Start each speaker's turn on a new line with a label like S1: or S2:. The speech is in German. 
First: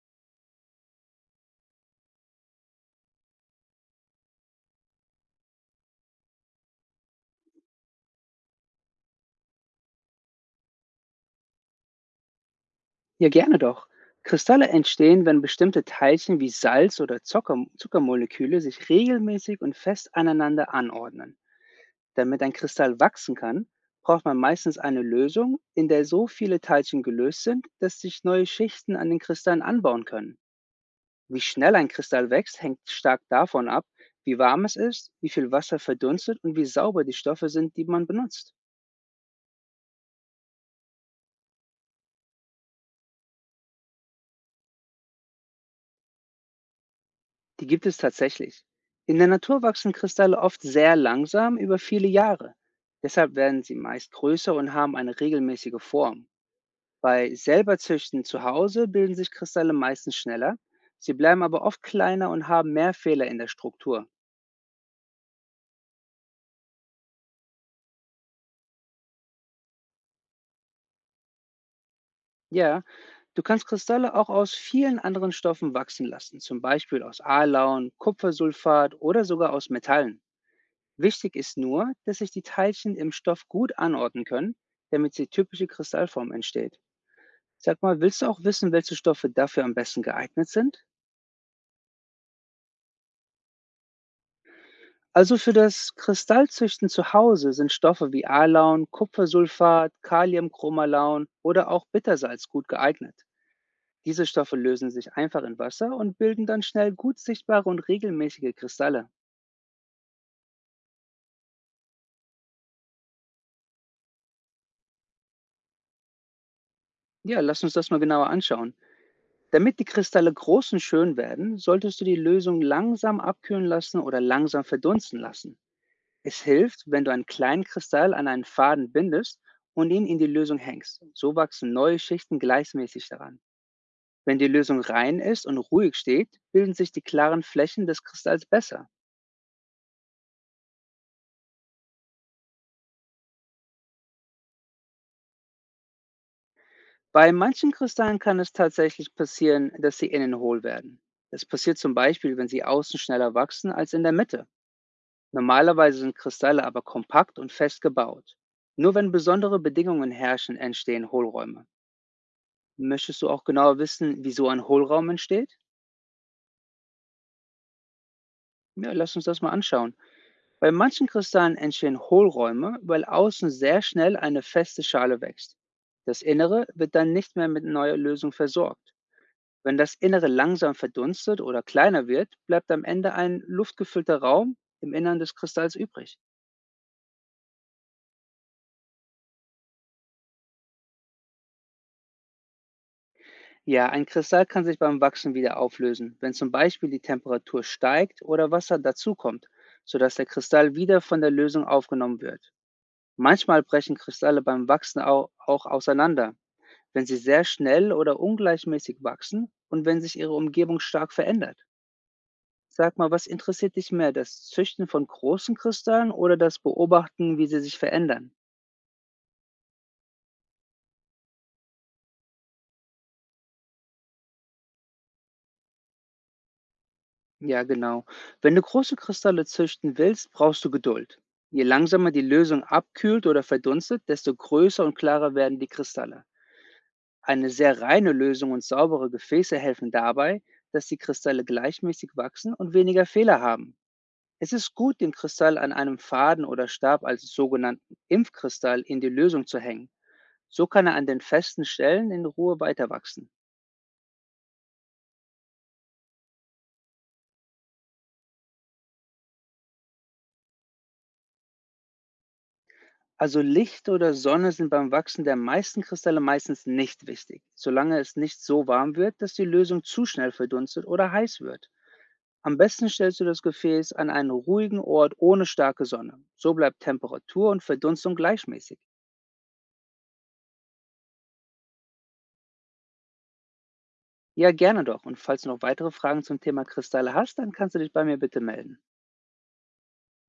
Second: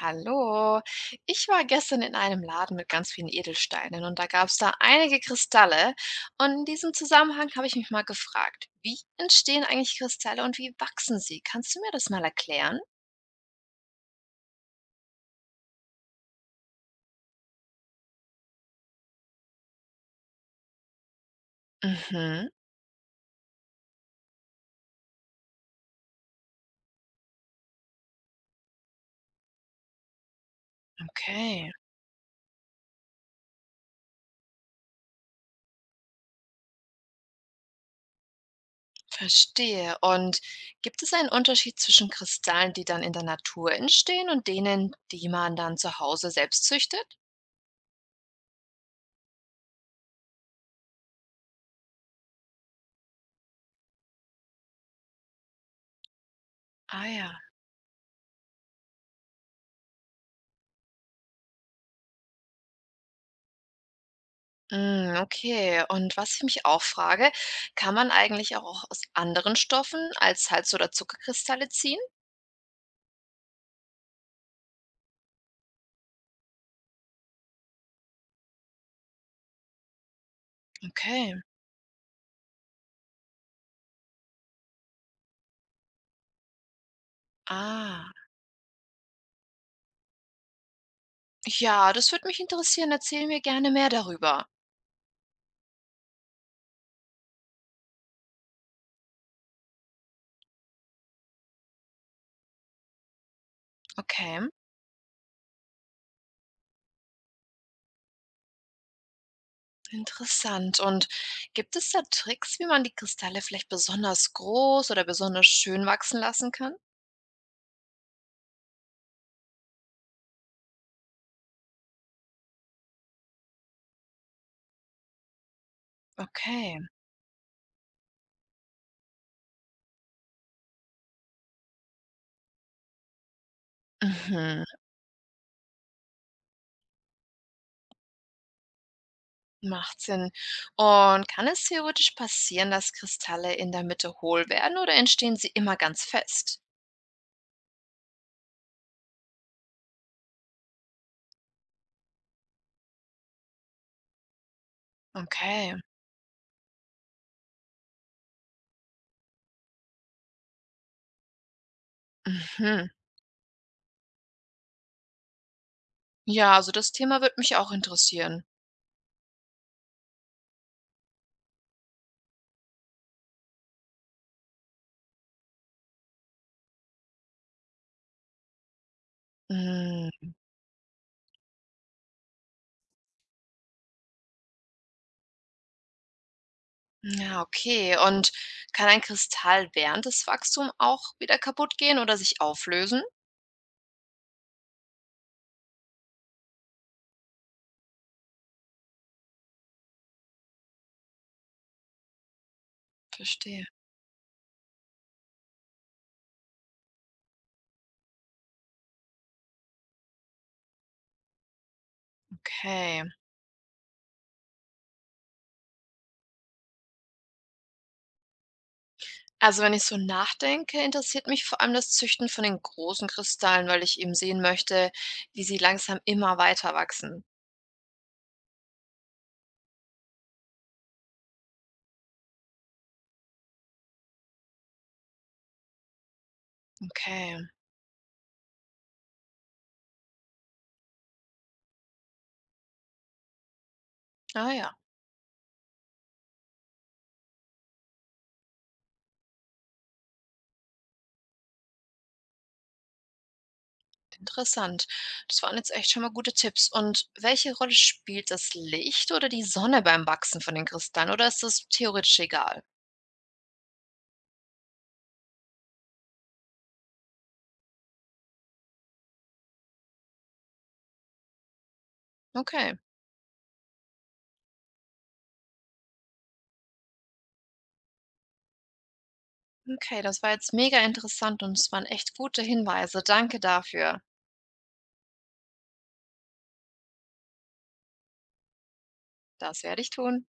S1: Hallo, ich war gestern in einem Laden mit ganz vielen Edelsteinen und da gab es da einige Kristalle. Und in diesem Zusammenhang habe ich mich mal gefragt, wie entstehen eigentlich Kristalle und wie wachsen sie? Kannst du mir das mal erklären?
S2: Ja, gerne doch. Kristalle entstehen, wenn bestimmte Teilchen wie Salz oder Zucker, Zuckermoleküle sich regelmäßig und fest aneinander anordnen. Damit
S1: Mhm,
S2: ein Kristall wachsen kann, braucht man meistens eine Lösung, in der so viele Teilchen gelöst sind, dass sich neue Schichten an den Kristallen anbauen können. Wie
S1: okay,
S2: schnell ein Kristall wächst, hängt stark davon ab, wie warm es ist, wie viel Wasser verdunstet und wie sauber die Stoffe sind, die man benutzt.
S1: verstehe. Und gibt es einen Unterschied zwischen Kristallen, die dann in der Natur entstehen und denen, die man dann zu Hause selbst züchtet?
S2: Die gibt es tatsächlich. In der Natur wachsen Kristalle oft sehr langsam über viele Jahre. Deshalb werden sie meist größer und haben eine regelmäßige Form.
S1: Ah ja.
S2: Bei selber Züchten zu Hause bilden sich Kristalle meistens schneller. Sie bleiben aber oft kleiner und haben mehr Fehler in der Struktur.
S1: Mm, okay. Und was ich mich auch frage, kann man eigentlich auch aus anderen Stoffen als Salz- oder Zuckerkristalle ziehen?
S2: Ja, du kannst Kristalle auch aus vielen anderen Stoffen wachsen lassen, zum Beispiel aus Alaun, Kupfersulfat oder sogar aus Metallen.
S1: Okay.
S2: Wichtig ist nur, dass sich die Teilchen im Stoff gut anordnen können, damit die typische Kristallform entsteht. Sag mal,
S1: Ah.
S2: willst du auch wissen, welche Stoffe dafür am besten geeignet sind?
S1: Ja, das würde mich interessieren. Erzähl mir gerne mehr darüber.
S2: Also für das Kristallzüchten zu Hause sind Stoffe wie Alaun, Kupfersulfat, Kaliumchromalaun oder auch Bittersalz gut geeignet. Diese
S1: Okay,
S2: Stoffe lösen sich einfach in Wasser und bilden dann schnell gut sichtbare und regelmäßige Kristalle.
S1: interessant. Und gibt es da Tricks, wie man die Kristalle vielleicht besonders groß oder besonders schön wachsen lassen kann?
S2: Ja, lass uns das mal genauer anschauen. Damit die Kristalle groß und schön werden, solltest du die Lösung langsam abkühlen lassen oder langsam verdunsten lassen. Es
S1: Okay,
S2: hilft, wenn du einen kleinen Kristall an einen Faden bindest und ihn in die Lösung hängst. So wachsen neue Schichten gleichmäßig daran. Wenn die
S1: mhm.
S2: Lösung rein ist und ruhig steht, bilden sich die klaren Flächen des Kristalls besser.
S1: Macht Sinn. Und kann es theoretisch passieren, dass Kristalle in der Mitte hohl werden oder entstehen sie immer ganz fest?
S2: Bei manchen Kristallen kann es tatsächlich passieren, dass sie innen hohl werden. Das passiert zum Beispiel, wenn sie außen schneller wachsen als in der Mitte.
S1: Okay.
S2: Normalerweise sind Kristalle aber kompakt und fest gebaut. Nur wenn besondere Bedingungen herrschen, entstehen Hohlräume.
S1: Mhm.
S2: Möchtest du auch genauer wissen, wieso ein Hohlraum entsteht?
S1: Ja, also das Thema würde mich auch interessieren.
S2: Ja, lass uns das mal anschauen. Bei manchen Kristallen entstehen Hohlräume, weil außen sehr schnell eine feste Schale wächst. Das Innere wird dann nicht mehr mit neuer Lösung versorgt. Wenn das Innere
S1: Hm,
S2: langsam verdunstet oder kleiner wird, bleibt am Ende ein luftgefüllter Raum im Innern des Kristalls übrig.
S1: ja, okay. Und kann ein Kristall während des Wachstums auch wieder kaputt gehen oder sich auflösen?
S2: Ja, ein Kristall kann sich beim Wachsen wieder auflösen, wenn zum Beispiel die Temperatur steigt oder Wasser dazukommt, sodass der Kristall wieder von der Lösung aufgenommen wird. Manchmal
S1: Verstehe.
S2: brechen Kristalle beim Wachsen auch auseinander, wenn sie sehr schnell oder ungleichmäßig wachsen und wenn sich ihre Umgebung stark verändert. Sag
S1: Okay.
S2: mal, was interessiert dich mehr, das Züchten von großen Kristallen oder das Beobachten, wie sie sich verändern?
S1: Also wenn ich so nachdenke, interessiert mich vor allem das Züchten von den großen Kristallen, weil ich eben sehen möchte, wie sie langsam immer weiter wachsen.
S2: Ja, genau. Wenn du große Kristalle züchten willst, brauchst du Geduld. Je langsamer die Lösung abkühlt oder verdunstet, desto größer und klarer werden die Kristalle.
S1: Okay.
S2: Eine sehr reine Lösung und saubere Gefäße helfen dabei, dass die Kristalle gleichmäßig wachsen und weniger Fehler haben. Es
S1: Ah
S2: ist
S1: ja,
S2: gut, den Kristall an einem Faden oder Stab als sogenannten Impfkristall in die Lösung zu hängen. So kann er an den festen Stellen in Ruhe weiterwachsen.
S1: interessant. Das waren jetzt echt schon mal gute Tipps. Und welche Rolle spielt das Licht oder die Sonne beim Wachsen von den Kristallen? Oder ist das theoretisch egal?
S2: Also Licht oder Sonne sind beim Wachsen der meisten Kristalle meistens nicht wichtig, solange es nicht so warm wird, dass die Lösung zu schnell verdunstet oder heiß wird. Am
S1: Okay,
S2: besten stellst du das Gefäß an einen ruhigen Ort ohne starke Sonne. So bleibt Temperatur und Verdunstung gleichmäßig.
S1: okay, das war jetzt mega interessant und es waren echt gute Hinweise. Danke dafür.
S2: Ja, gerne doch. Und falls du noch weitere Fragen zum Thema Kristalle hast, dann kannst du dich bei mir bitte melden.
S1: Das werde ich tun.